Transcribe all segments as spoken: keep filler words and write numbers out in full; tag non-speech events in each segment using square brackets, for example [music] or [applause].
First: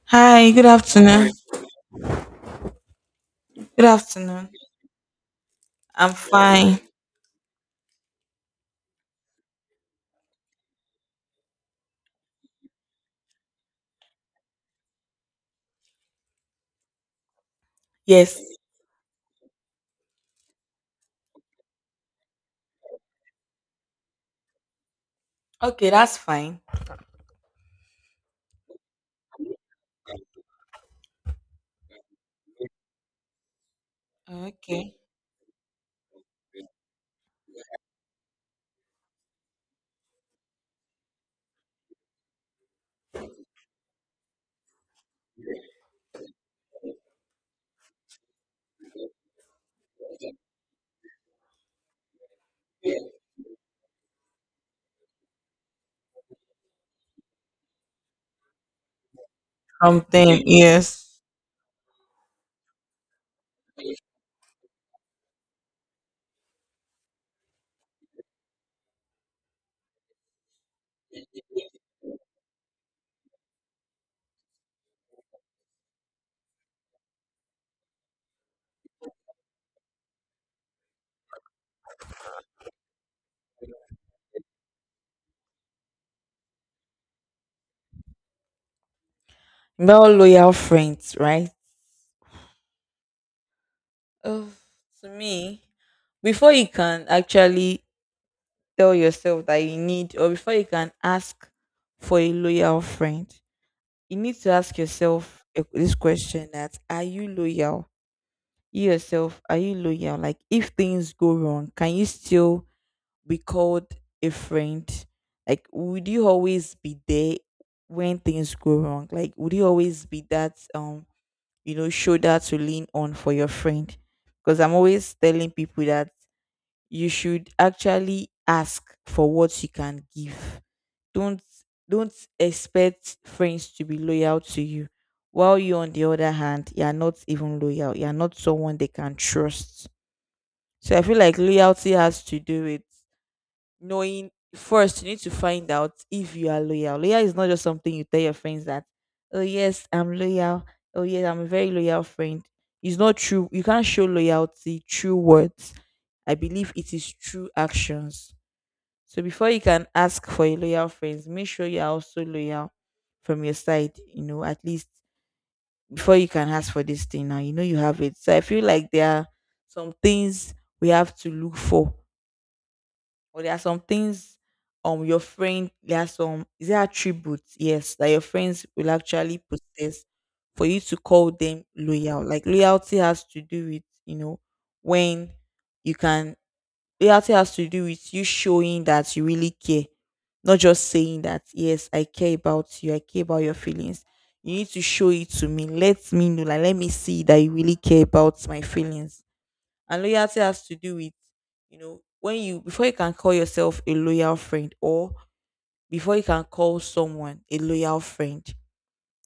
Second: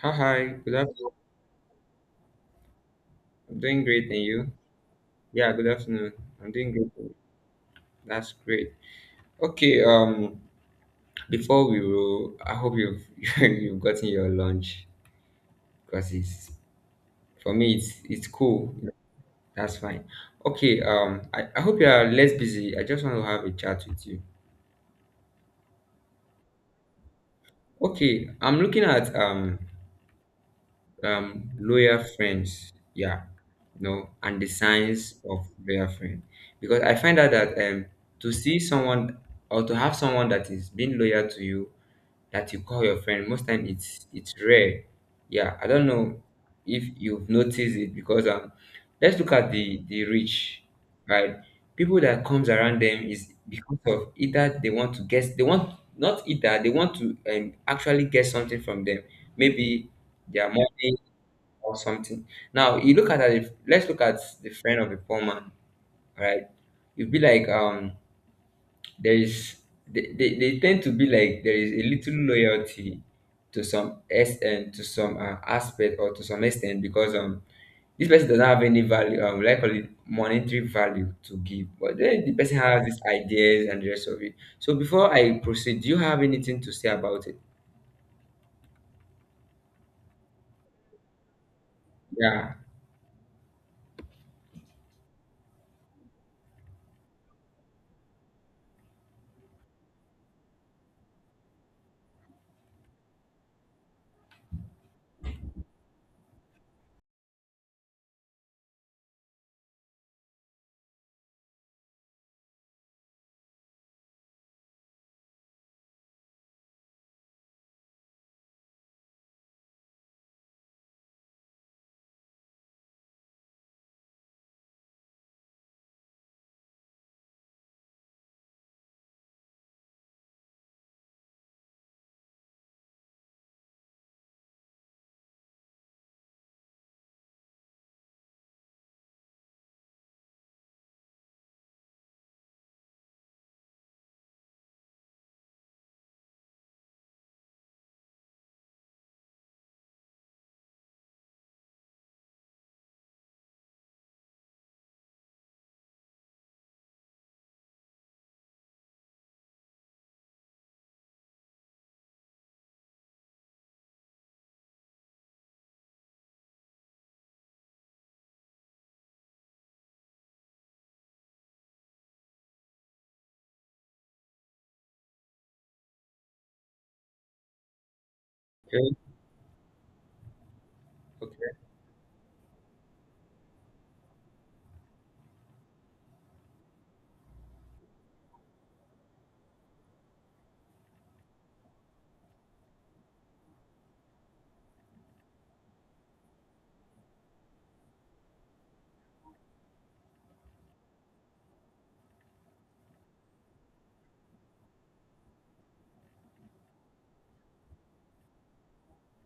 Hi, hi. Hi, good Good afternoon. afternoon. I'm doing Good great, and afternoon. you? Yeah, good I'm afternoon. I'm doing fine. great. and- That's great. Okay. Um, before we roll, I hope you've [laughs] you've gotten your lunch because it's for me it's it's Yes. cool. That's fine. Okay. Um, I, I hope you are less busy. I just want to have a chat with you. Okay, that's fine. Okay. I'm looking at um um, loyal friends, yeah, you know, and the Okay. signs of loyal friend. Because I find out that um, to see someone or to have someone that is being loyal to you, that you call your friend, most time it's it's rare. Yeah, I don't know if you've noticed it because um, let's look at the the rich, right? People that comes around them is because of either they want to get they want not either they want to um, actually get something from them maybe Something, their money yes. or something. Now you look at it. Let's look at the friend of a poor man, right? You'd be like, um, there is they, they, they tend to be like there is a little loyalty to some extent, to some uh, aspect or to some extent because um this person doesn't have any value, um, like call it monetary value to give, but then the person has these ideas and the rest of it. So before I proceed, do you have anything to say about it? We're all loyal friends, right? Yeah. Oh, to me, before you can actually tell yourself that you need, or before you can ask for a loyal friend, you need to ask yourself a- this question that are you loyal? You yourself, are you loyal? Like, if things go wrong, can you still we called a friend, like would you always be there when things go wrong, like would you always be that um you know shoulder to lean on for your friend? Because I'm always telling people that you should actually ask for what you can give. Don't don't expect friends to be loyal to you while you, on the other hand, you are not even loyal, you are not someone they can trust. So I feel like loyalty has to do it, knowing first you need to find out if you are loyal. Loyal is not just something you tell your friends that, oh yes, I'm loyal. Oh yes, I'm a very loyal friend. It's not true. You can't show loyalty through words. I believe it is through actions. So before you can ask for a loyal friends, make sure you are also loyal from your side, you know, at least before you can ask for this thing now, you know you have it. So I feel like there are some things we have to look for, or there are some things, um your friend, there are some is there attributes, yes, that your friends will Okay. actually possess for you to call Okay. them loyal. Like loyalty has to do with, you know, when you can, loyalty has to do with you showing that you really care, not just saying that yes, I care about you, I care about your feelings. You need to show it to me, let me know, like let me see that you really care about my feelings. And loyalty has to do with, you know, when you before you can call yourself a loyal friend, or before you can call someone a loyal friend,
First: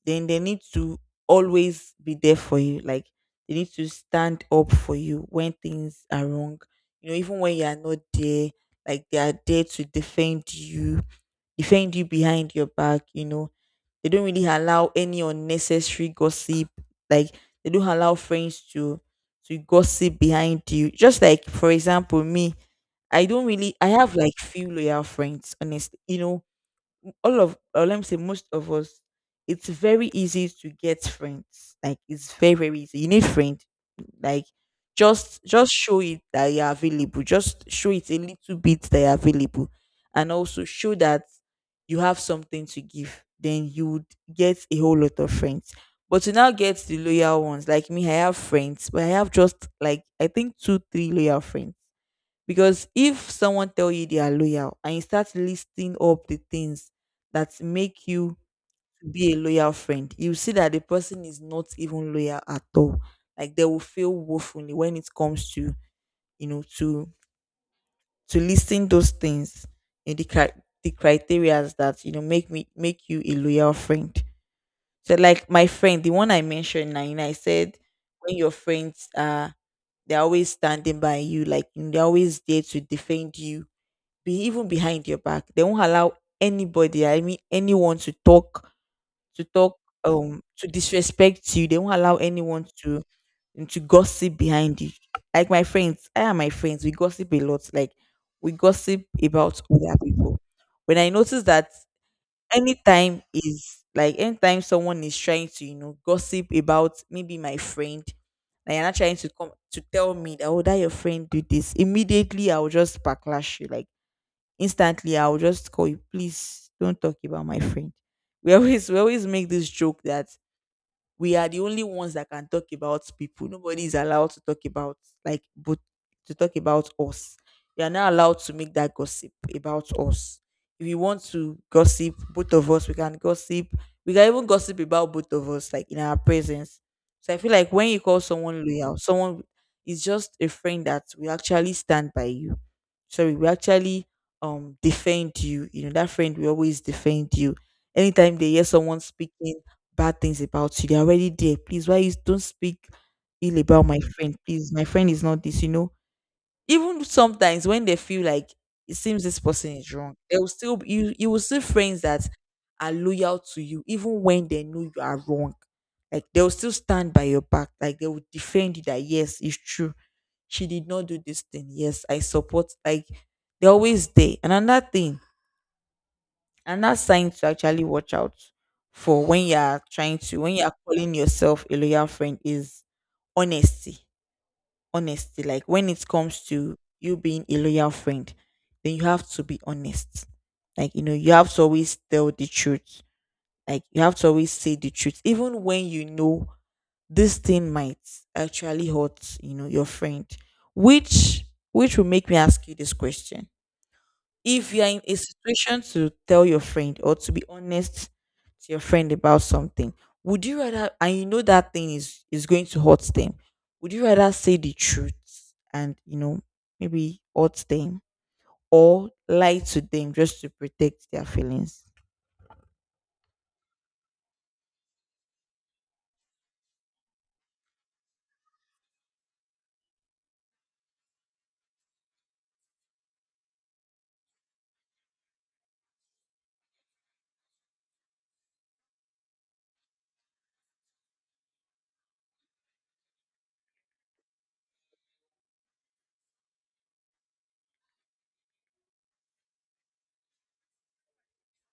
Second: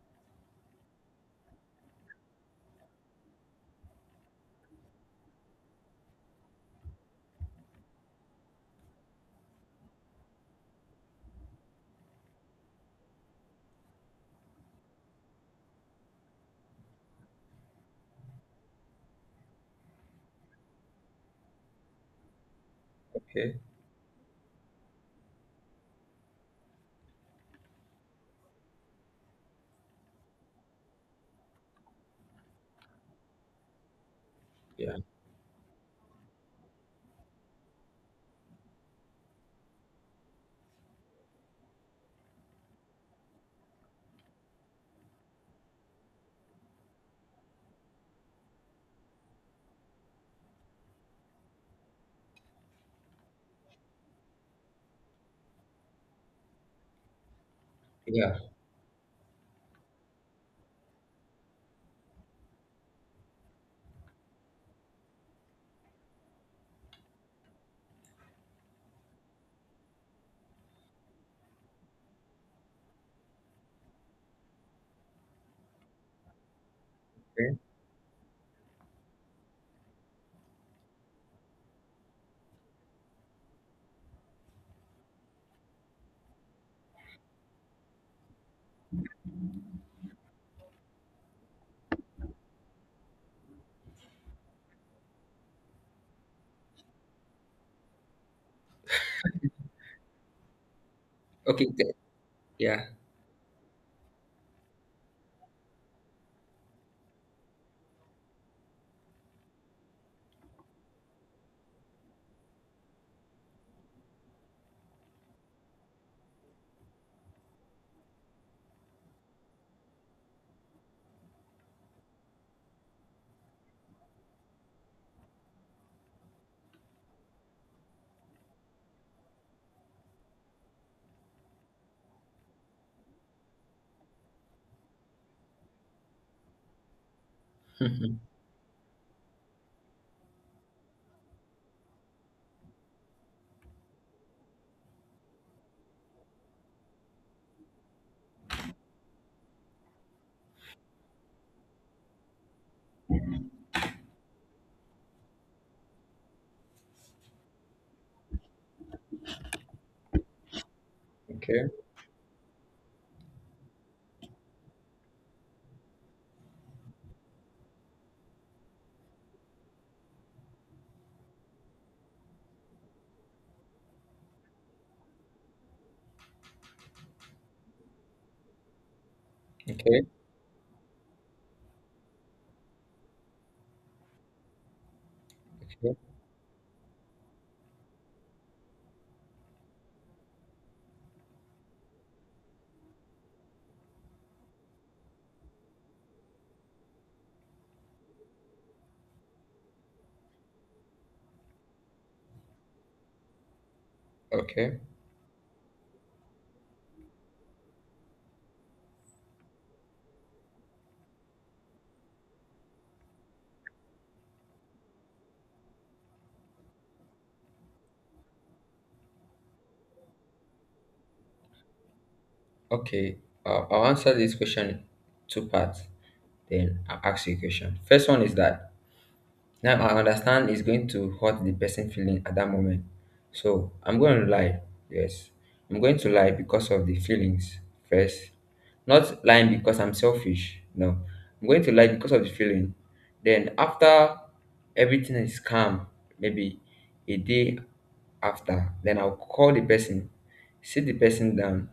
then they need to always be there for you. Like they need to stand up for you when things are wrong. You know, even when you are not there, like they are there to defend you, defend you behind your back, you know they don't really allow any unnecessary gossip. Like they don't allow friends to to gossip behind you. Just like for example, me, I don't Okay. really I have like few loyal friends, honestly. You know, all of, or let me say most of us, it's very easy to get friends, like it's very very easy. You need friend, like Yeah. just just show it that you're available, just show it a little bit that you're available, and also show that you have something to give, then you would get a whole lot of friends. But to now get the loyal ones, like me, I have friends, but I have just like, I think, two three loyal friends. Because if someone tell you they are loyal and you start listing up the things that make Yeah. you be a loyal friend, you see that the person is not even loyal at all. Like they will feel woefully when it comes to, you know, to to listing those things in the cri- the criterias that, you know, make me make you a loyal friend. So like my friend, the one I mentioned nine, I Okay. said when your friends are, they're always standing by you, like they're always there to defend you, be even behind your back. They won't allow anybody, I mean anyone, to talk, to talk, um, to disrespect you. They won't allow anyone to to gossip behind you. Like my friends, I and my friends, we gossip a lot. Like we gossip about other people. When I notice Okay. that th- Yeah. anytime is like anytime someone is trying to, you know, gossip about maybe my friend, and you're not trying to come to tell me that, oh, that your friend did this, immediately I'll just backlash you. Like instantly I'll just call you, please don't talk about my friend. We always we always make this joke that we are the only ones that can talk about people. Nobody is allowed to talk about, like but to talk about us. We are not allowed to make that gossip about us. If you want to gossip, both of us, we can gossip. We can even gossip about both of us, like in our presence. So I feel like when you call [laughs] someone loyal, someone is just a friend that will actually stand by you. Sorry, we actually um defend you. You know, that friend will always defend you. Anytime they hear someone speaking bad things about you, they're already there. Please, why you don't speak ill about my friend? Please, my friend is not this, you know. Even sometimes when they feel like it seems this person is wrong, they will still be- you you will see Okay, friends that are loyal to you, even when they know you are wrong. Like they will still stand by your back. Like they will defend you that yes, it's true. She did not do this thing. Yes, I support, like they're always there. And another thing, and that's sign to actually watch out for when you're okay, trying to, when you're calling yourself a loyal friend, is honesty. Honesty, like when okay, it comes to you being a loyal friend, then you have to be honest. Like, you know, you have to always tell the truth. Like you have to always say the truth, even when you know this thing might actually hurt, you know, your friend. Which which will make me ask you this question: if okay, you are in a situation to tell your friend, or to be honest to your friend about something, would you rather, and you know that thing is is going to hurt them, would you rather say the truth and, you know, maybe hurt them, or lie to them just to protect their feelings? okay. Uh, I'll answer this question in two parts, then I'll ask you a question. First one is that now I understand it's going to hurt the person feeling at that moment. So I'm going to lie. Yes. I'm going to lie because of the feelings first. Not lying because I'm selfish. No. I'm going to lie because of the feeling. Then after everything is calm, maybe a day after, then I'll call the person, sit the person down.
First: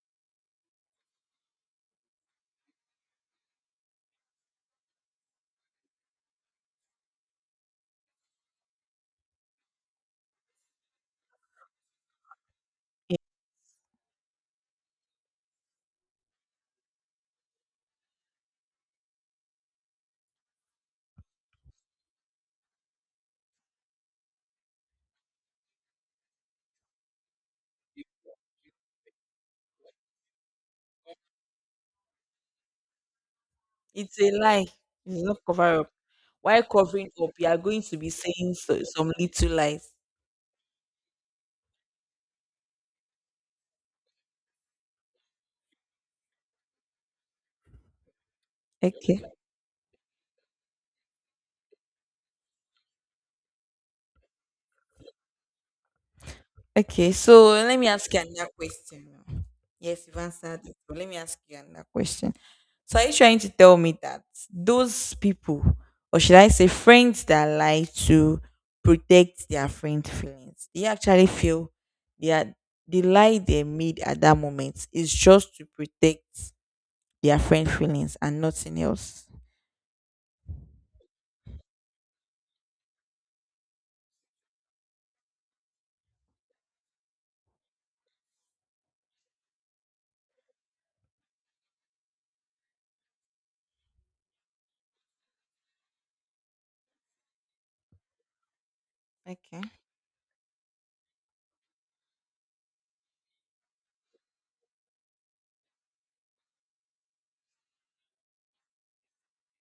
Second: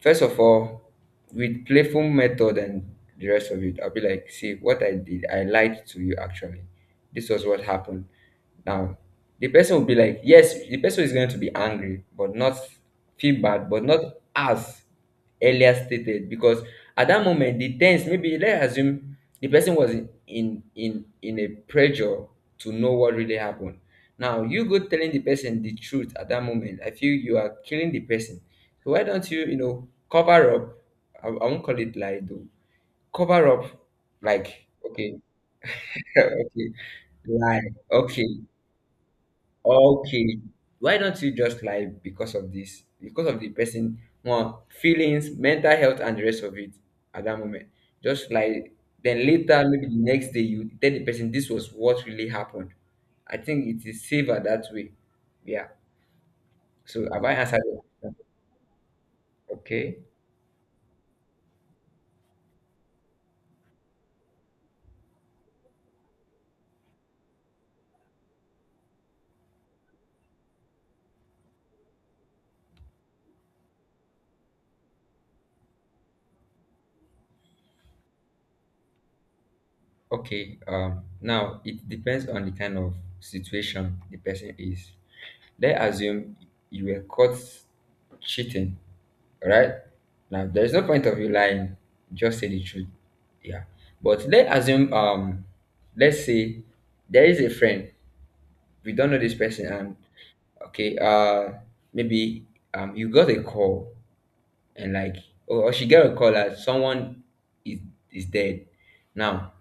First of all, with playful method and the rest of it, I'll be like, see what I did, I lied to you actually. This was what happened. Now, the person will be like, yes, the person is going to be angry, but not Yeah, feel bad, but not as earlier stated because at that moment the tense, maybe let's assume the person was in in in in a pressure to know what really happened. Now you go telling the person the truth at that moment, I feel you are killing the person. Why don't you, you know, cover up? I, I won't call it lie though, cover up it's a lie. like. Okay. It's not cover up. [laughs] Why Okay, covering up? You are lie, going to be okay, saying so, some little lies. okay. Why don't you just lie because of this, because of the person one feelings, mental health, and the rest of it, at that moment? Just lie. Then Okay. later, maybe the next day you tell the person this was what really happened. I think it is safer that way. Yeah. So Okay, have I so answered let your me ask question? you another question now. Okay. Yes, you've answered it. So let me ask you another question. So are you trying to tell me that those people, or should I say friends, that lie to protect their friend feelings, they actually feel they are, the lie they made at that moment is just to protect their friend feelings and nothing else. Okay, um, now it depends on the kind of situation the person is. Let's assume you were caught cheating, right? Now there's no point of you lying, just say the truth. Yeah. But let's assume um let's say there is a friend, we don't know this Okay. person and okay, uh maybe um you got a call and like or, or she got a call that someone is is dead. Now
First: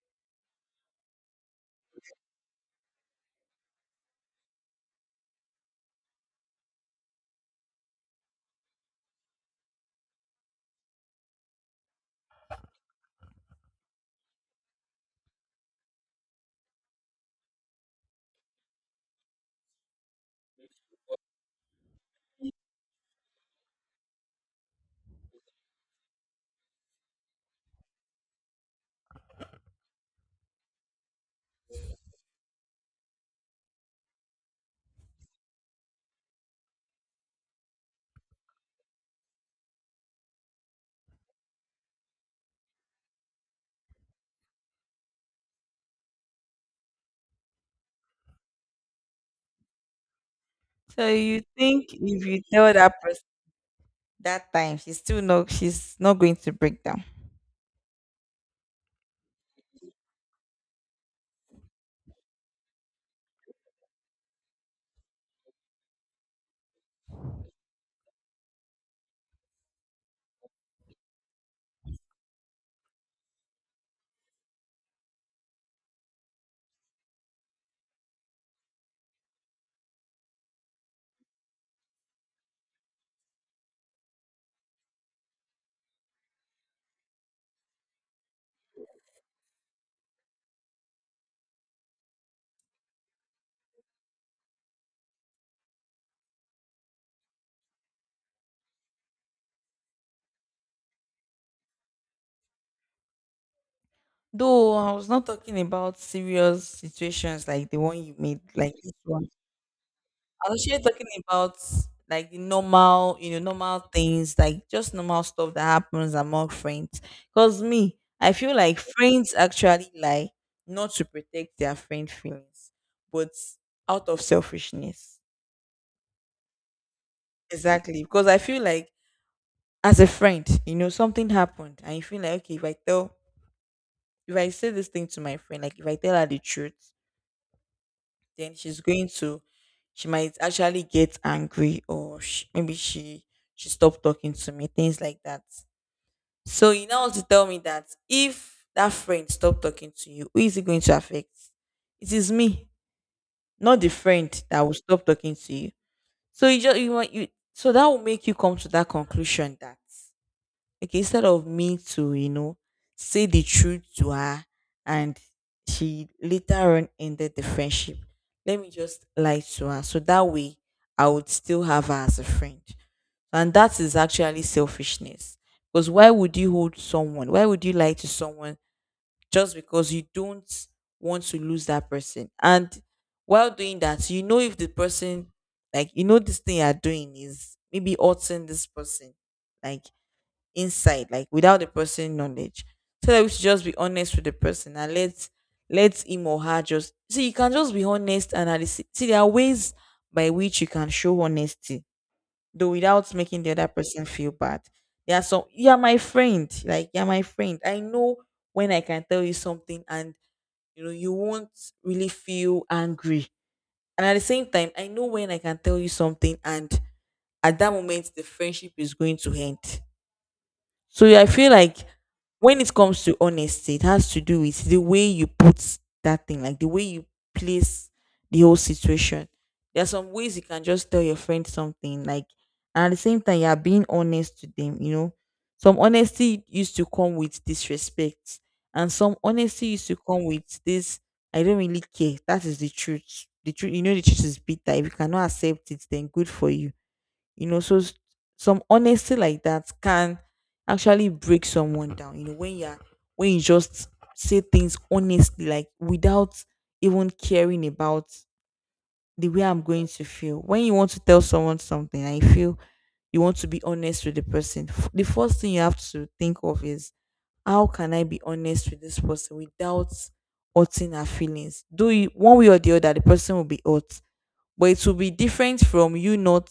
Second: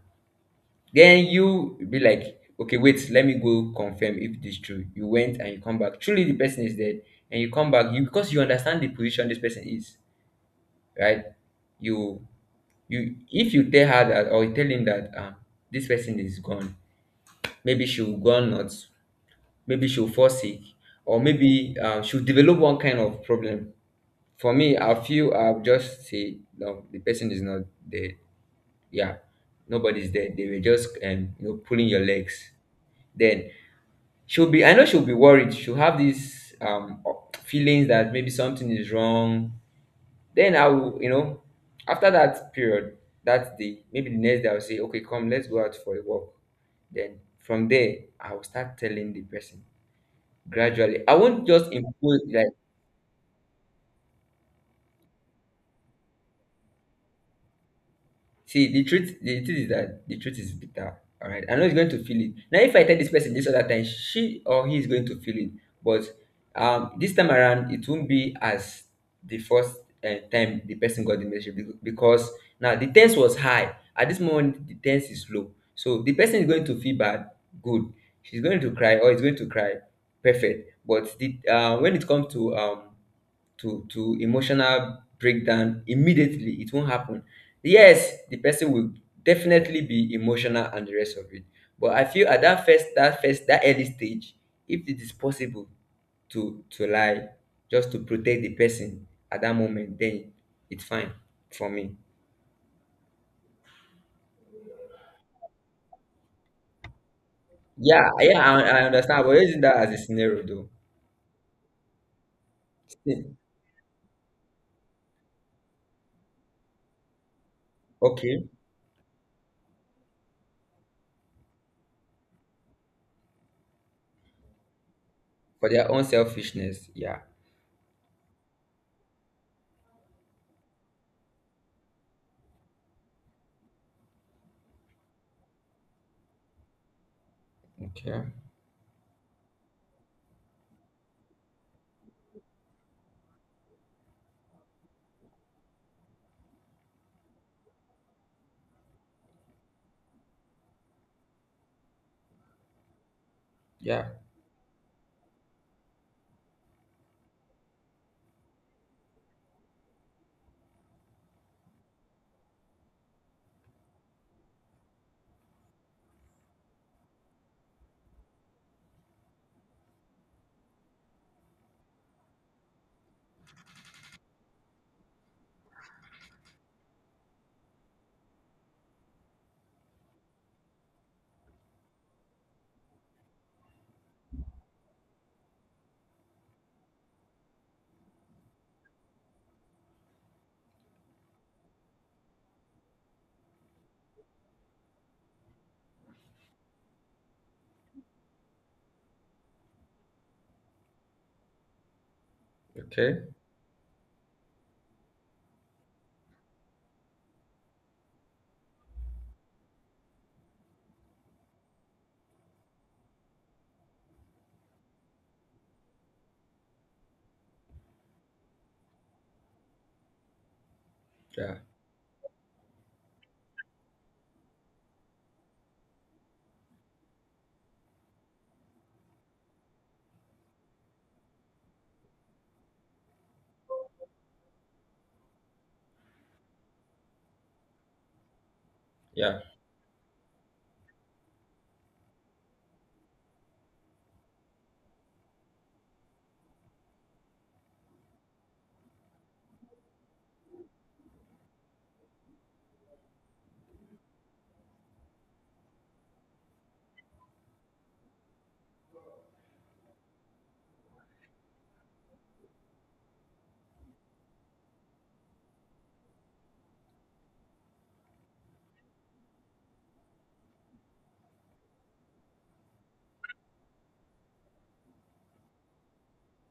then you be like, okay, wait, let me go confirm if this true. You went and you come back. Truly, the person is dead, and you come back. You, because you understand the position this person is, right? You you if you tell her that or you tell him that um this person is gone, maybe she'll go nuts, maybe she'll fall sick, or maybe um, she'll develop one kind of problem. For me, I feel I'll just say no, the person is not dead. Yeah, nobody's dead. They were just um, you know, pulling your legs. Then she'll be, I know she'll be worried, she'll have these um feelings that maybe something is wrong. Then I will, you know, after that period, that day, maybe the next day, I'll say okay, come, let's go out for a walk. Then from there I'll start telling the person gradually. So I you won't just think impose if you like. tell that person that time, she's still not, she's not going to break down. See, the truth, the truth is that the truth is bitter. All right, I know he's going to feel it. Now, if I tell this person this other time, she or he is going to feel it. But um, this time around, it won't be as the first uh, time the person got the message bec- because now the tense was high. At this moment, the tense is low. So the person is going to feel bad. Good. She's going to cry or is going to cry. Perfect. But the uh, when it comes to um to to emotional breakdown immediately, it won't happen. Yes, the person will definitely be emotional and the rest of it, but I feel at that first, that first that early stage, if it is possible to to lie just to protect the person at that moment, then it's fine for me. Though I was not talking about serious situations like the one Yeah. you made, Yeah, i, like I this understand, one. but using that as a scenario I'm though. actually talking about like the normal, you Hmm, know, normal things, like just normal stuff that happens among friends. Cause me, I okay. feel like friends actually lie not to protect their friend feelings, but out of selfishness. For their own selfishness, yeah. Exactly. Because I feel like as a friend, you know, something happened and you feel like, okay, if I tell, if I say this thing to my friend, like if I tell her the truth, Okay. then she's going to, she might actually get angry, or she, maybe she she stopped talking to me, things like that. So you now want to tell me that if that friend stopped talking to you, who is it going to affect? It is me, not the Yeah. friend that will stop talking to you. So you just, you want you, so that will make you come to that conclusion that, like instead of me to, you know, say the truth to her, and she later on ended the friendship, let me just lie to her so that way I would still have her as a friend. And that is actually selfishness. Because why would you hold someone, why would you lie to someone just because you don't want to lose that person? And while doing that, you know, if the person, like, you know, this thing you're doing is maybe hurting this person, like inside, like without the person knowledge. So that we should just be honest with the person, and let let him or her just see. You can just be honest, and at the s- see, there are ways by which you can show honesty, though without Okay. making the other person feel bad. There are some, you are my friend, like you're my friend. I know when I can tell you something and you know you won't really feel angry. And at the same time, I know when I can tell you something and at that moment the friendship is going to end. So I feel Yeah. like when it comes to honesty, it has to do with the way you put that thing, like the way you place the whole situation. There are some ways you can just tell your friend something, like, and at the same time, you are being honest to them, you know. Some honesty used to come with disrespect, and some Yeah. honesty used to come with this, I don't really care. That is the truth. The truth, you know, the truth is bitter. If you cannot accept it, then good for you, you know. So s- some honesty like that can actually break someone down, you know, when you're when you just say things honestly, like, without even caring about the way I'm going to feel. When you want to tell someone something, I feel you want to be honest with the person, f- the first thing you have to think of is how can I be honest with this person without hurting her feelings? Do you one way or the other, the person will be hurt, but it will be different from you not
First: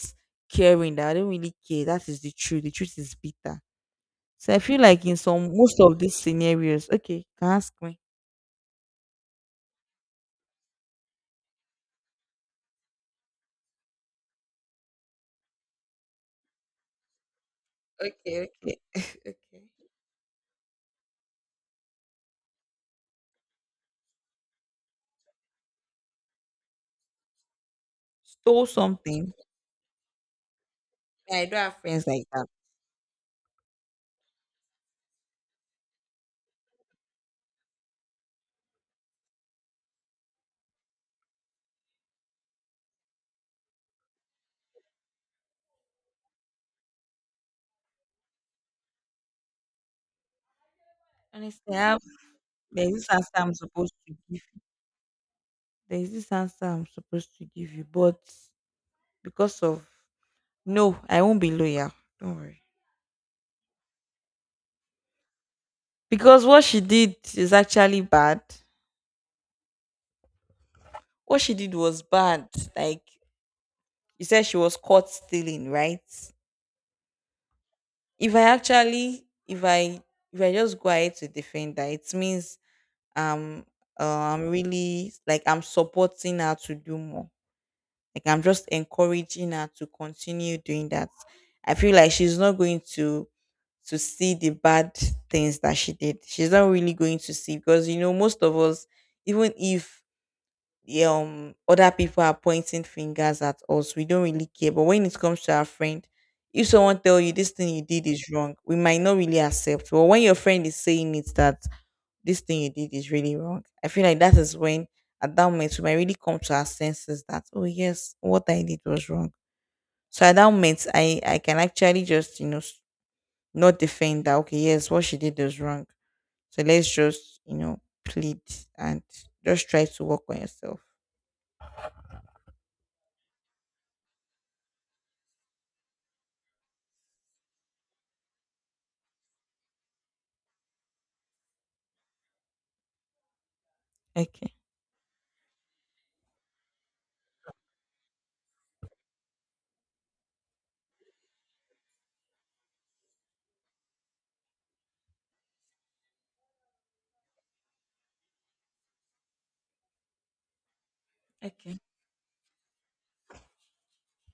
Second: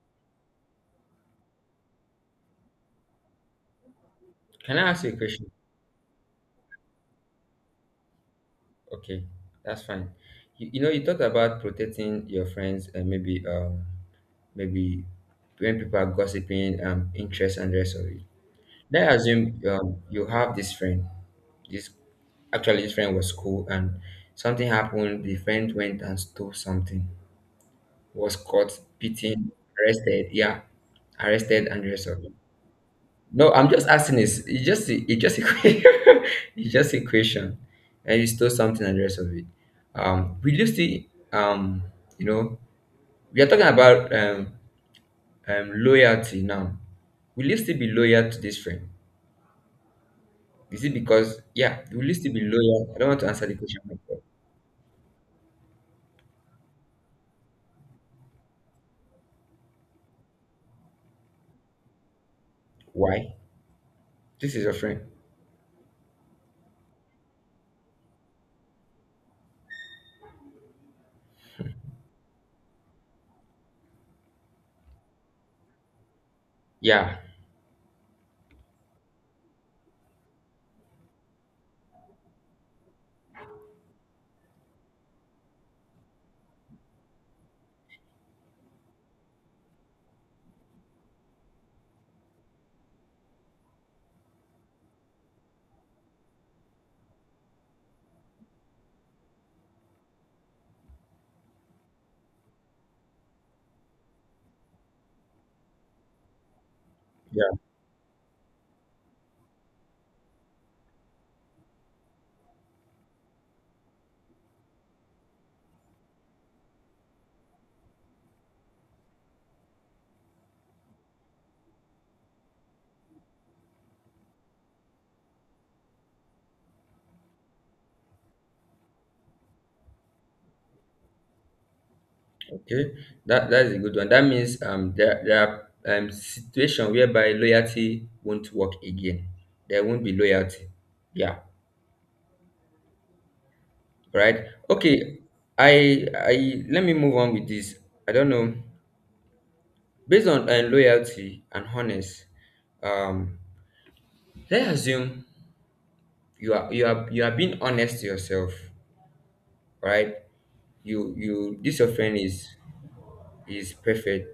caring that I don't really care. That is the truth. The truth is bitter. So I Can feel I like ask you a in some question? most of these scenarios, okay, can ask me. Okay, that's fine. You, you know, you talked about protecting your friends and maybe um maybe when people are gossiping, um, interest and the rest of it. Okay, okay, Let's assume okay. um, you have this friend. This actually this friend was cool and something happened. The friend went and stole something. Was Stole caught, something. beaten, arrested. Yeah, I don't arrested have and the friends rest of like it. that. No, I'm just asking. Is it's just a- it's just a que- [laughs] it's just a question, and you stole something and the rest of it. Um, we do see. Um, you know, we are talking about um, um loyalty now. Will you still be loyal to this friend? Is it because Honestly, I yeah, have will you still be there's loyal? I this don't want to answer answer I'm the supposed question. to give. There's this answer I'm supposed to give you, but because of no, I won't be loyal. Don't worry. Why? This is your friend. Because what she did is actually bad. What she did was bad. Like you said, she was caught stealing, right? Yeah, If I actually, if I, if I just go ahead to defend her, it means um, uh, I'm really, like, I'm supporting her to do more. Like I'm just encouraging her to continue doing that. I feel like she's not going to to see the bad things that she did. She's not really going to see, because you know most of us, even if yeah, um other people are pointing fingers at us, we don't really care. But when it comes to our friend, if someone tell you this yeah. thing you did is wrong, we might not really accept. But when your friend is saying it that this thing you did is really wrong, I feel like that is when at that moment we might really come to our senses that, oh yes, what I did was wrong. So at that moment, I I can actually just, you know, not defend that. Okay, yes, what she did was wrong, so let's just, you know, plead and just try to work on yourself. Okay, that that is a good one. That means um there there are um situation whereby loyalty won't work again. There won't be loyalty. Yeah, right. Okay. Okay, I I let me move on with this. I don't know. Based on uh, loyalty and honest, um, let's assume you are you are you are being honest to yourself, right? You you Okay. this your friend is is perfect.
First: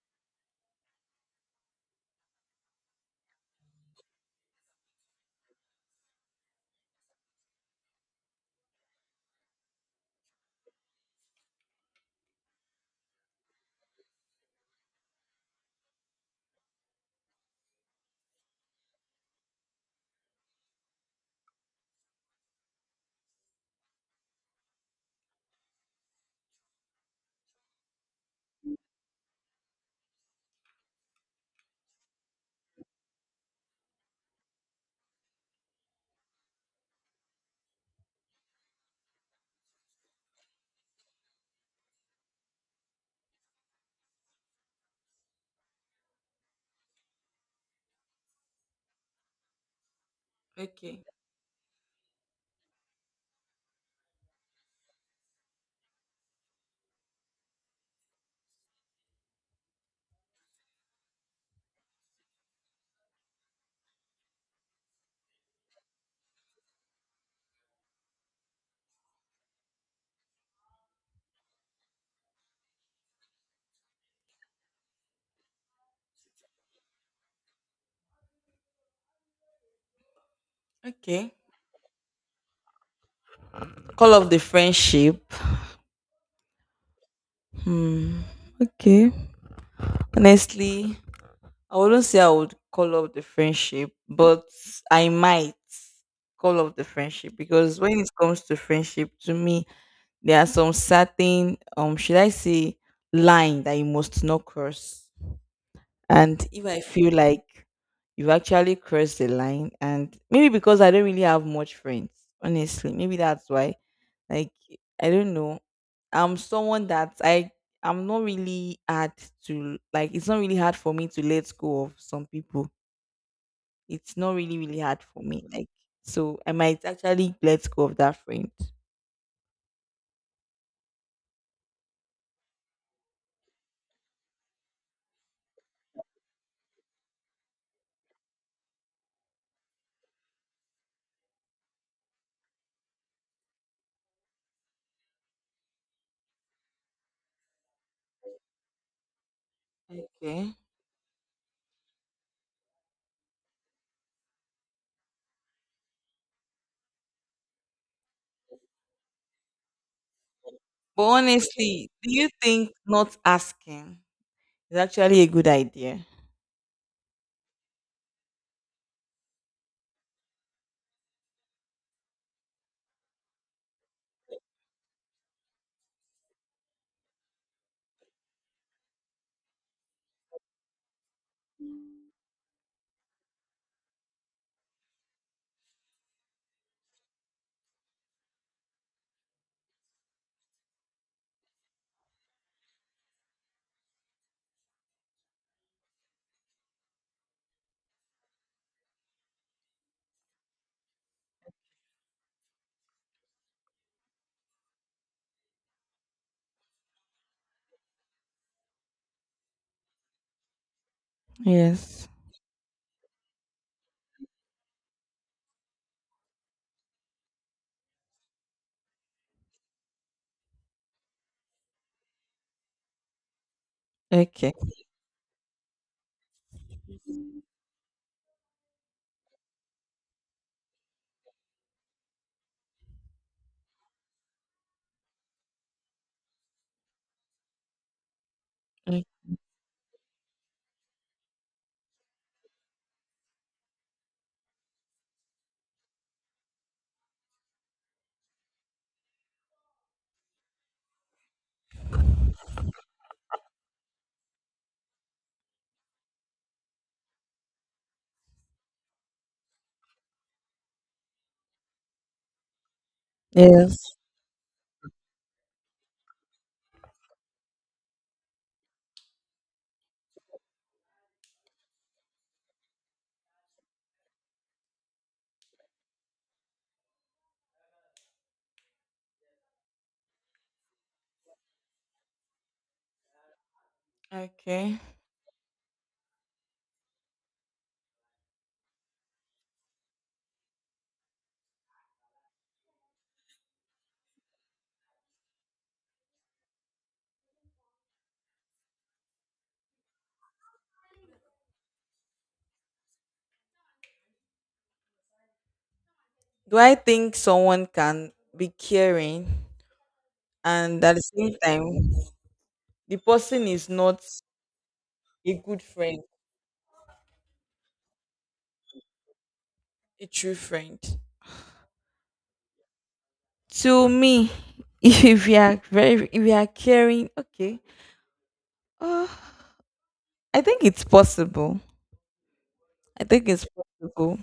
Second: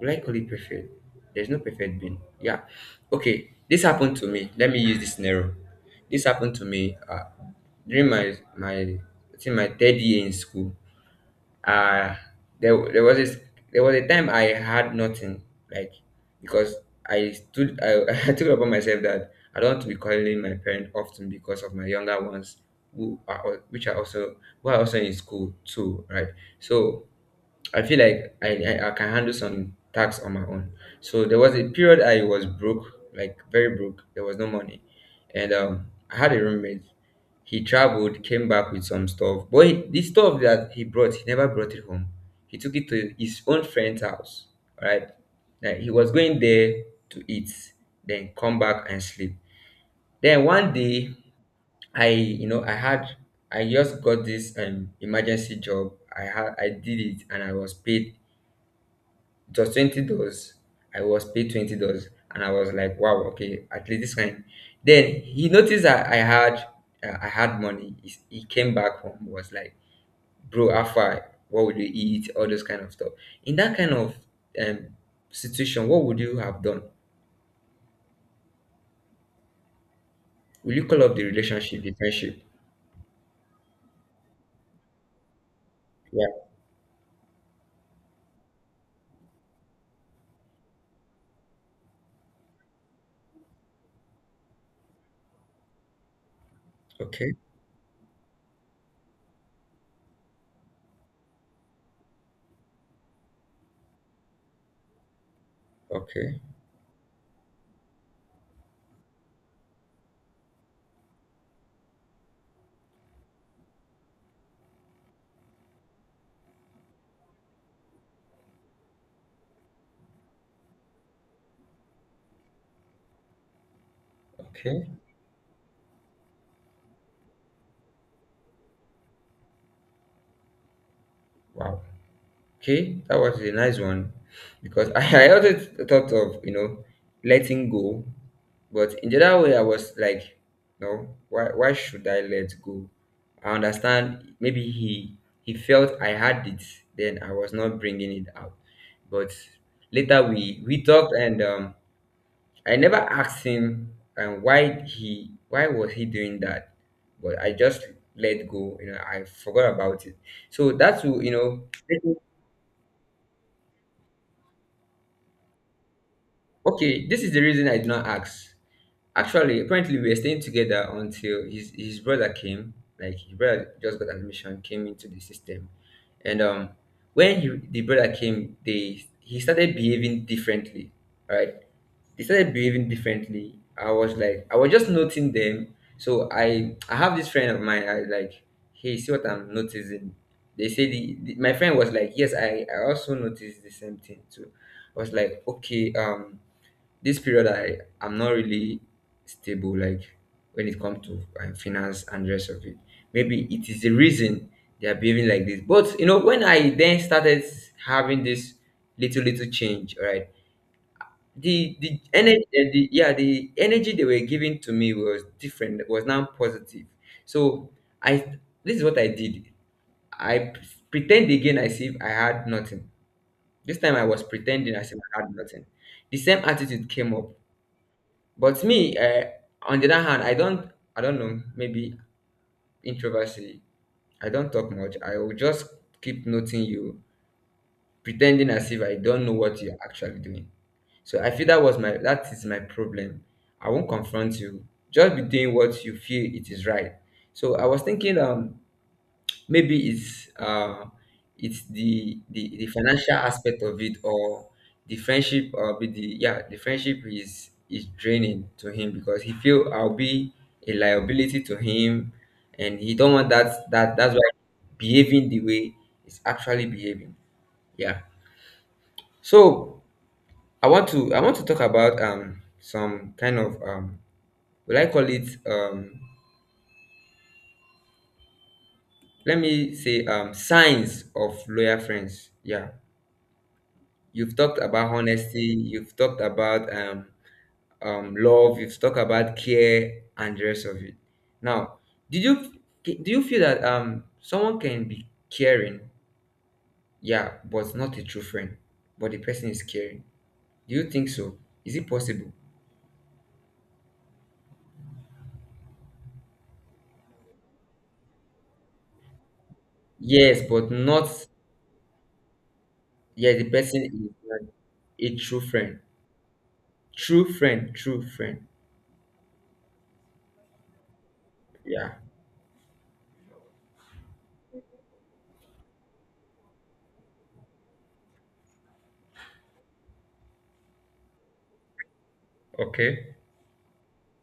Will I call it perfect? There's no perfect being. Yeah. Okay. This happened to me. Let me use this scenario. This happened to me uh, during my my I think my third year in school. Uh there there was this, there was a time I had nothing like because I stood I, [laughs] I took it upon myself that I don't want to be calling my parents often because of my younger ones who are al- which are also who are also in school too, right? So I feel like I, I, I can handle some tasks on my own. So there was a period I was broke, like very broke. There was no money. And um, I had a roommate. He traveled, came back with some stuff. But he, the stuff that he brought, he never brought it home. He took it to his own friend's house, right? Like he was going there to eat, then come back and sleep. Then one Okay. day, I, you know, I had, I just got this um, emergency job. I had, I did it, and I was paid just twenty dollars. I was paid twenty dollars, and I was like, wow, okay, at least this kind. Then he noticed that I had uh, I had money. He, he came back home was like, bro, how far? What would you eat? All those kind of stuff. In that kind of um, situation, what would you have done? Will you call up the Okay. relationship, the friendship? Call of the friendship. Yeah. Hmm. Okay. Honestly, I wouldn't say I would call off the friendship, but I might call off the Okay. friendship because when it comes to friendship, to me, there are some certain, um should I say, line that you must not cross. Okay. And if I feel like you've actually crossed the line, and maybe because I don't really have much friends, honestly, maybe that's why. Like, I don't know. I'm someone that I I'm not really hard to like. It's not really hard for me to let go of some people. It's not really really Okay. hard for me. Like, so I might actually let go of that friend. Wow. Okay, that was a nice one because [laughs] I, I also thought of you know letting go, but in the other way I was like, no, why why should I let go? I understand maybe he he felt I had it, then I was not bringing it out. But later Okay. we we talked and um, I never asked him um, why he why was he doing that, but I just let go. You know, I forgot about it. So But that's you know. honestly, do you think not asking is actually a good idea? Okay, this is the reason I did not ask. Actually, apparently we were staying together until his his brother came. Like his brother just got admission, came into the system, and um, when he, the brother came, they he started behaving differently. Right, they started behaving differently. I was like, I was just noting them. So I I have this friend of mine. I was like, hey, see what I'm noticing. They say the, the my friend was like, yes, I I also noticed the same thing too. I was like, okay, um this period i i'm not really stable, like when it comes to um, finance and the rest of it. Maybe it is the reason they are behaving like this, but you know, when I then started having this little little change. All right, the the Yes. energy, the, yeah the energy they were giving to me was different, was now positive. So I, this is what I did. i p- pretend again as if I had nothing. This time I was Okay. pretending as if I had nothing. The same attitude came up. But me, uh, on the other hand, I don't, I don't know, maybe introversy. I don't talk much. I will just keep noting you, pretending as if I Mm. don't know what you're actually doing. So I feel that was my, that is my problem. I won't confront you. Just be doing what you feel it is right. So I was thinking, um, maybe it's uh it's the the, the financial aspect of it, or the friendship, or be the, yeah, the friendship is is draining to him because he feel I'll be a liability to him, and he don't want that. Yes. That that's why behaving the way he's actually behaving. Yeah. So I want to, I want to talk about um some kind of, um will I call it, um let me say, um signs of loyal friends. Yeah. You've talked Okay. about honesty, you've talked about um, um, love, you've talked about care and the rest of it. Now, did you do you feel that, um, someone can be caring, yeah, but not a true friend, but the person is caring? Do you think so? Is it possible? Do I think someone can be caring Yes, but and at the not, same time the yeah, the person is person not is not a a true good friend. friend, True friend, true friend. a true friend? Yeah. To me, [laughs] if you are very if you are caring, okay. Uh, I think it's possible. I Okay. think it's possible.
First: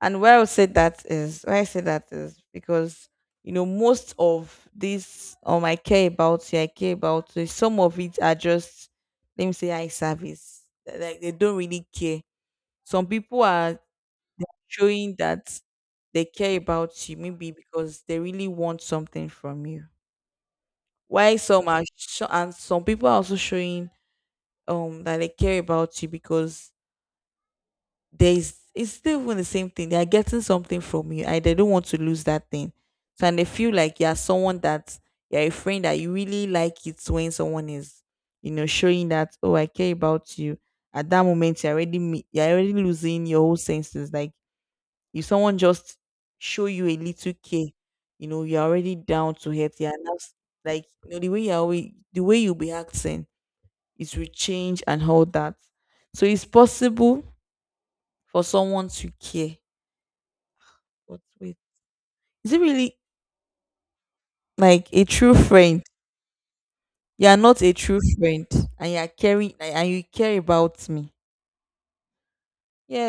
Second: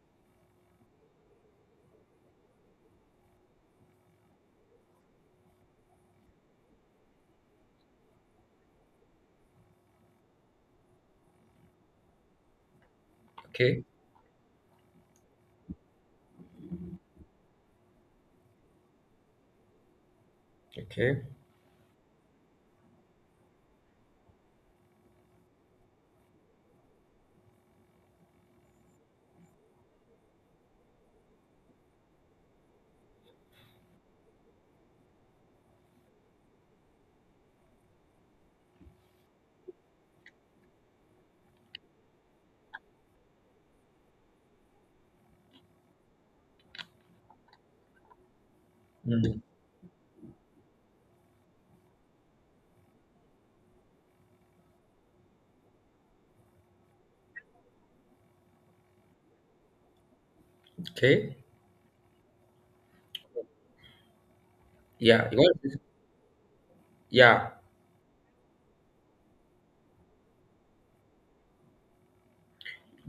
And why I would say that is why I say that is because you know most of this, um I care about here, I care about, so some of it are just, let me say, eye service. Like like, they don't really care. Some people are Okay. showing that they care about you maybe because they really want something from you. Okay. Why some are sho- and Some people are also showing um that they care about you because there is, it's still even the same thing. They are getting something from you. I they don't want to lose that thing. So and they feel like you're someone that you're a friend that you really like it when someone is, you know, showing that, oh, I care about you. At that moment, you're already me- you're already losing your whole senses. Like if someone just show you a little care, you know, you're already down Mm. to hurt. You're now s- like, you know, the way you're always, the way you'll be acting, it will change and all that. So it's possible for someone to care. But Okay. wait, is it really like a Yeah. true You want to, friend? You are yeah. not a true friend, and you are caring, and and you care about me.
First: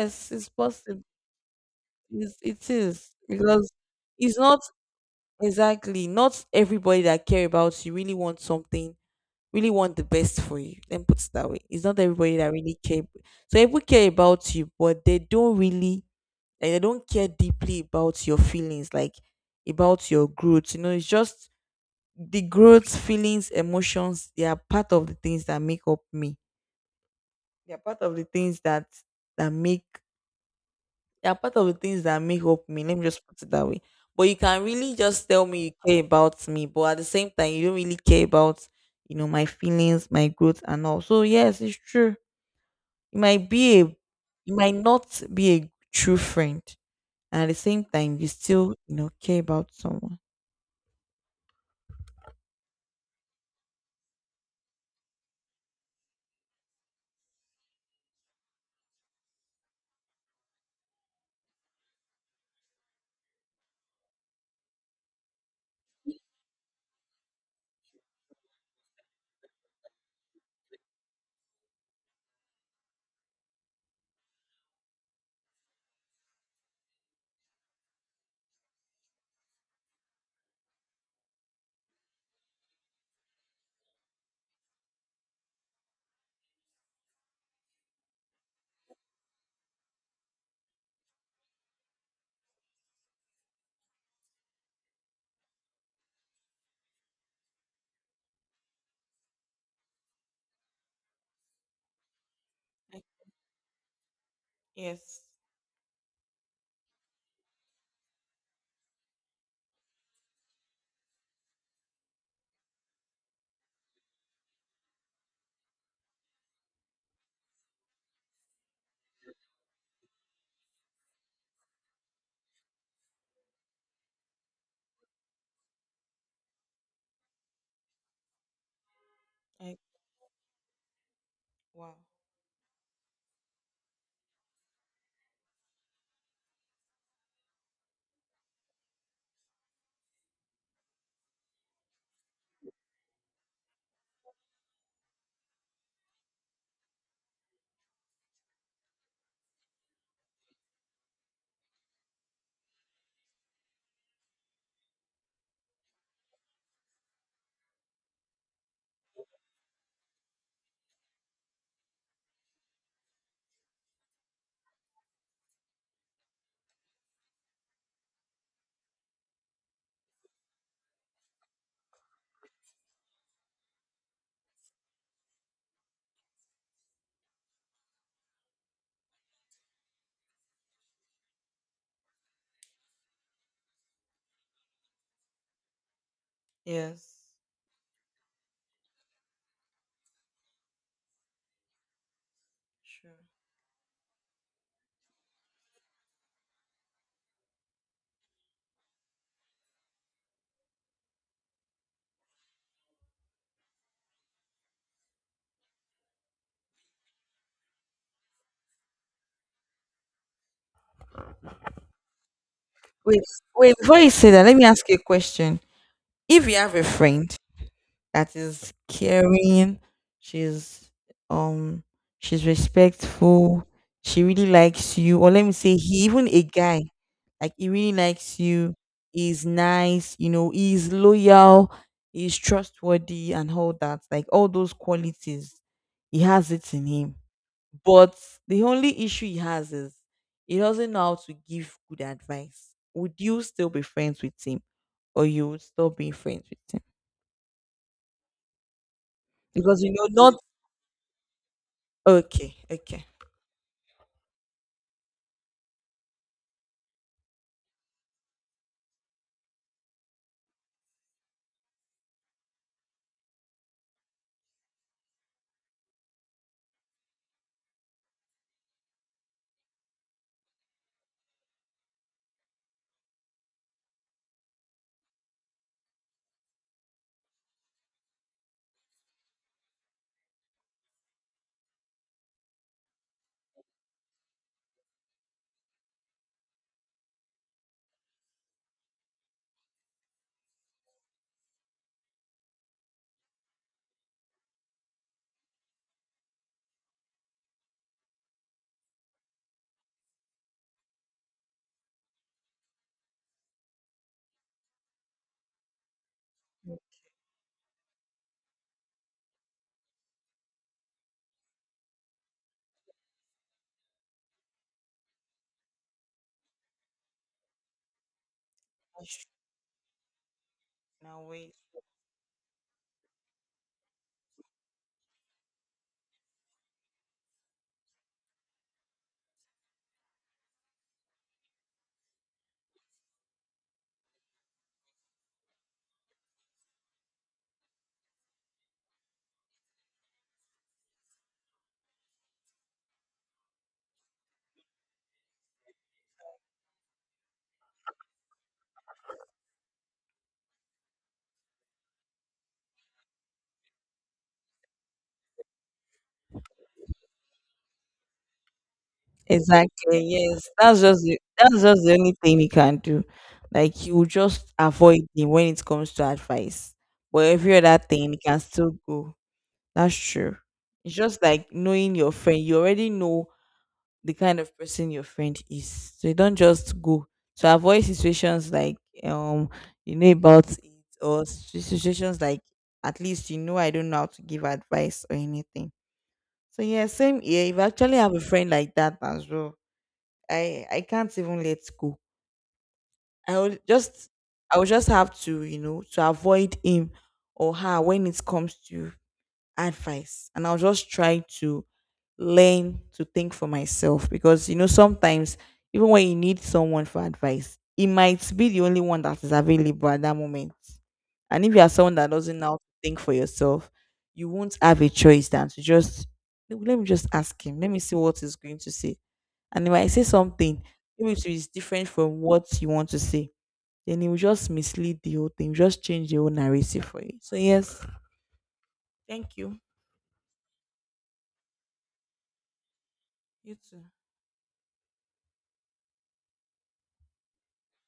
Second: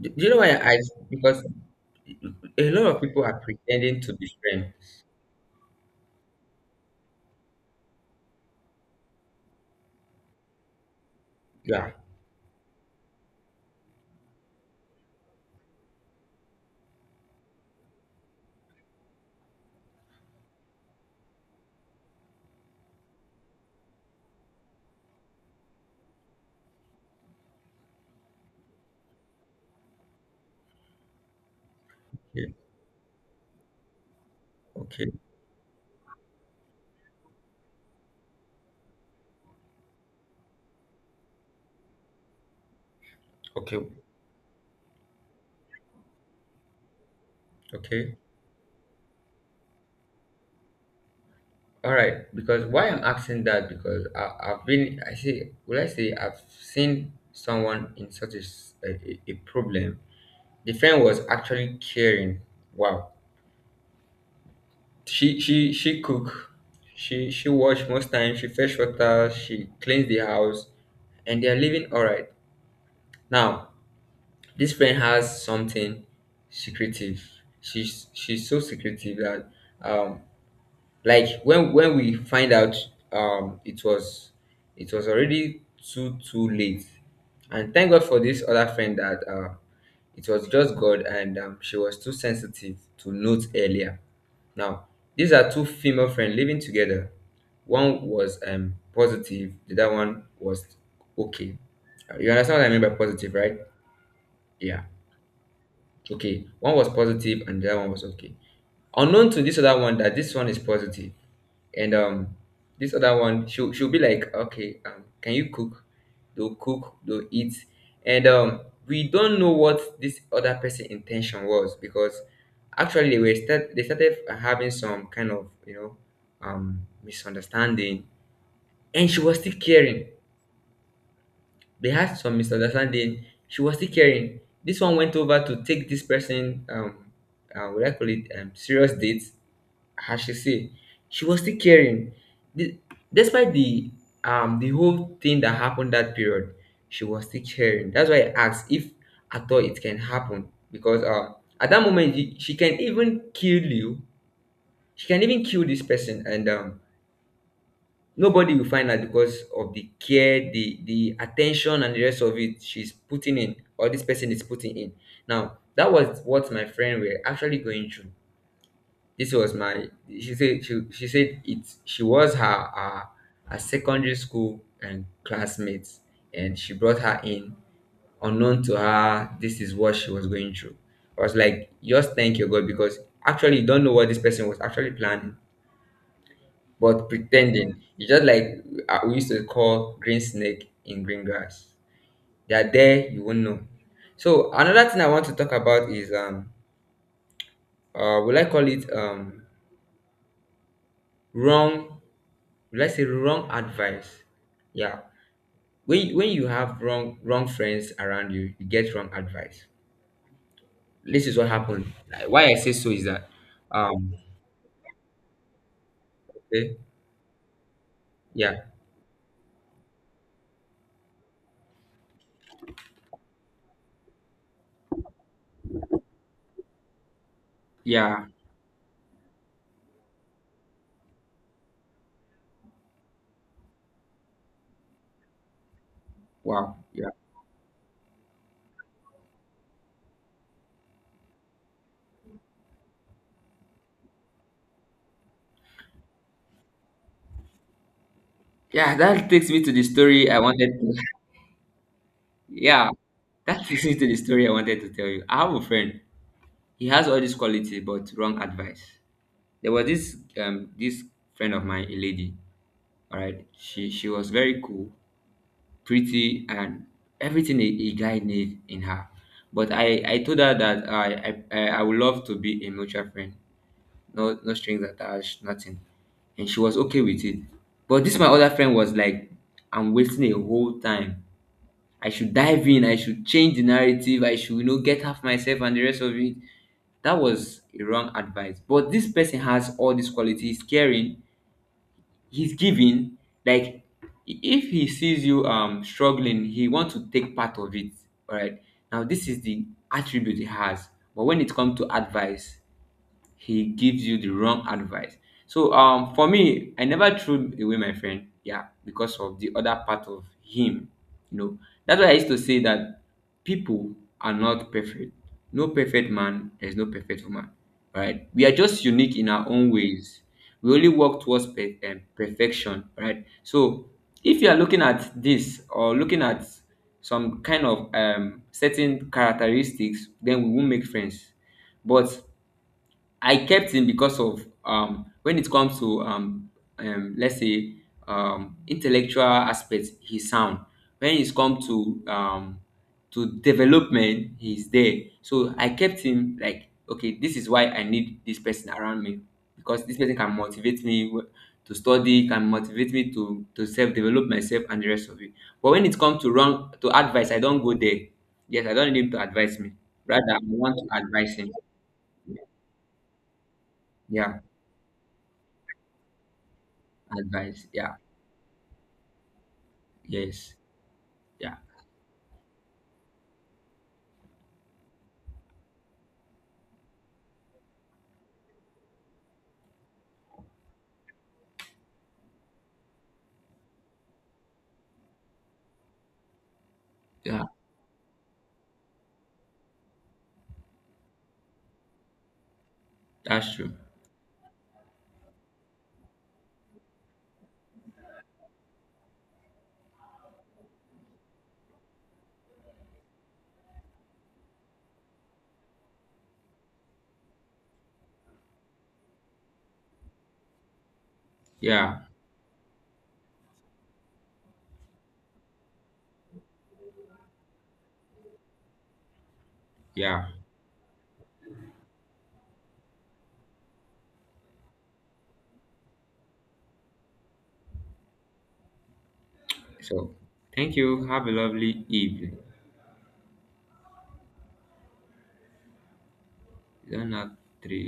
Do do you know why it's I asked? possible. Because It's, it a lot of is people are because pretending to be it's not strength. exactly not everybody that care about you really want something, really want the best for you. Then put it that way. It's Yeah. not everybody that really care. So people care about you, but they don't really, like, they don't care deeply about your feelings, like about your growth. You know, it's just the growth, feelings, emotions, they are part of the things that make up me. They are part of the things that that make They are part of the things that make Yeah. up me. Let me just put it that way. But you can really Okay. just tell me you care about me, but at the same time, you don't really care about, you know, my feelings, my growth, and all. So yes, it's true. You might Okay. be a you might not be a true friend. And at the same Okay. time, you still, you know, care about someone. All right. Because why I'm asking that, because I, I've been, I see, will I say, I've seen someone in such a, s- a, a- a problem. The friend was actually caring. Wow. She she she cook. She she wash most time. She fetch water. She cleans the house, and they are living all right now. This friend has something secretive. She's she's so secretive that, um like when when we find out, um it was, it was already too too late. And thank God for this other friend that uh it was just God. And um, she was too sensitive to note earlier. Now, these are two female friends living together. One was um positive, the other one was okay. You understand what I mean by I, positive, right? Yeah. yes. Okay, one was positive and the other one was okay. Unknown to this other one that this one is positive, and um, this other one, she'll she'll be like, okay, um, can you cook? They'll cook, they'll eat, and um, we don't know what this other person' intention was, because actually they were start they started having some kind of, you know, um misunderstanding, and she was still I, caring. They wow. had some misunderstanding. She was still caring. This one went over to take this person, um, uh, what do I call it, um, serious dates, as she say. She was still caring. The, despite the um the whole thing that happened that period, she was still caring. That's why I asked if at all it can happen, because uh, at that moment she she can even kill you. She can even kill this person, and um nobody will find out because of the care, the the attention and the rest of it she's putting in, or this person is putting in. Now that was what my friend were actually going through. This was my, she said, she, she said it, she was her, her her secondary school and classmates, and she brought her in. Unknown to her, this is what she was going through. I was like, just thank your God, because actually you don't know what this person was actually planning, but Yes. pretending. It's just like, uh, we used to call, green snake in green grass. They are there, Sure. you won't know. So another thing I want to talk about is, um uh will I call it, um wrong, will I say wrong advice? Yeah. When you- when you have wrong wrong friends around you, you get wrong advice. This is what happened. Like, why I say so is Wait, that, wait, before you um say that, let me ask you a question. If you have okay, a friend that yeah. is caring, she's um she's respectful, she really likes you, or let me say he, even a guy, like he really Yeah. likes you, he's nice, you know, he's loyal, he's trustworthy and all that, like all those qualities, he has it Wow. in Yeah. him. But the only issue he has is he doesn't know how to give good advice. Would you still be friends with him, or you would stop being friends with him? Yeah, that takes me to Because the you know, story not I wanted to. okay, Yeah, okay. that [laughs] takes me to the story I wanted to tell you. I have a friend. He has all these qualities, but wrong advice. There was this um this friend of mine, a lady. All right, she she was very cool, pretty, and everything a, a guy needs in her. But I I told her that I I I I would love to be a mutual friend. No, no strings attached, nothing. And she was okay with it. But this my other friend was like, I'm wasting a whole time, I should dive in, I should change the narrative, I should, you know, get half myself and the rest of it. That was a wrong advice. But this person has all these qualities, caring, he's giving. Like, i- if he sees you um struggling, he wants to take part of it. All right. Now this is the attribute he has. But when it comes to advice, he gives you the wrong advice. So um for me, I never threw away my friend, yeah, because of the other part of him. You know, that's why I used to say that people are not perfect. No perfect man, there's no perfect woman. Right? We are just That's unique true. in our own ways. We only Now work towards wait. per- um, perfection, right? So if you are looking at this, or looking at some kind of um certain characteristics, then we won't make friends. But I kept him because of, um, when it comes to, um, um, let's say, um, intellectual aspects, he's sound. When it's come to, um, to development, he's there. So I kept him, like, okay, this is why I need this person around me, because this person can motivate me w- to study, can motivate me to to self develop myself and the rest of it. But when it comes to wrong to advice, I don't go there. Yes, I don't need him to advise me. Exactly. Rather, I Yes, want that's to just the, advise him. that's just the only thing he can do. Like you Yeah. just avoid him when it comes to advice, but every Advice. other Yeah, thing he can still go. That's true. yes, It's just like yeah, knowing your friend. You already know the kind of person your friend is. So you don't just go. So avoid situations like um you know about it, or si- situations like at least you know I don't know how to give advice or anything. So yeah, same yeah, here. If I actually have a friend like that as well, I I can't even let go. I that's will true. just I will just have to, you know, to avoid him or her when it comes to advice, and I'll just try to learn to think for myself, because you know sometimes even when you need someone for advice, it might be the only one that is available at that moment. And if you are someone Yeah, that doesn't know how to think for yourself, you won't have a choice than to just, "No, let me just ask him. Let me see what he's going to say." And if I say yeah. something, maybe it is different from what you want to say, then it will just mislead the whole thing, just change the whole narrative for you. So yes, thank you. So, thank you. Have a lovely evening. You too. It's not three.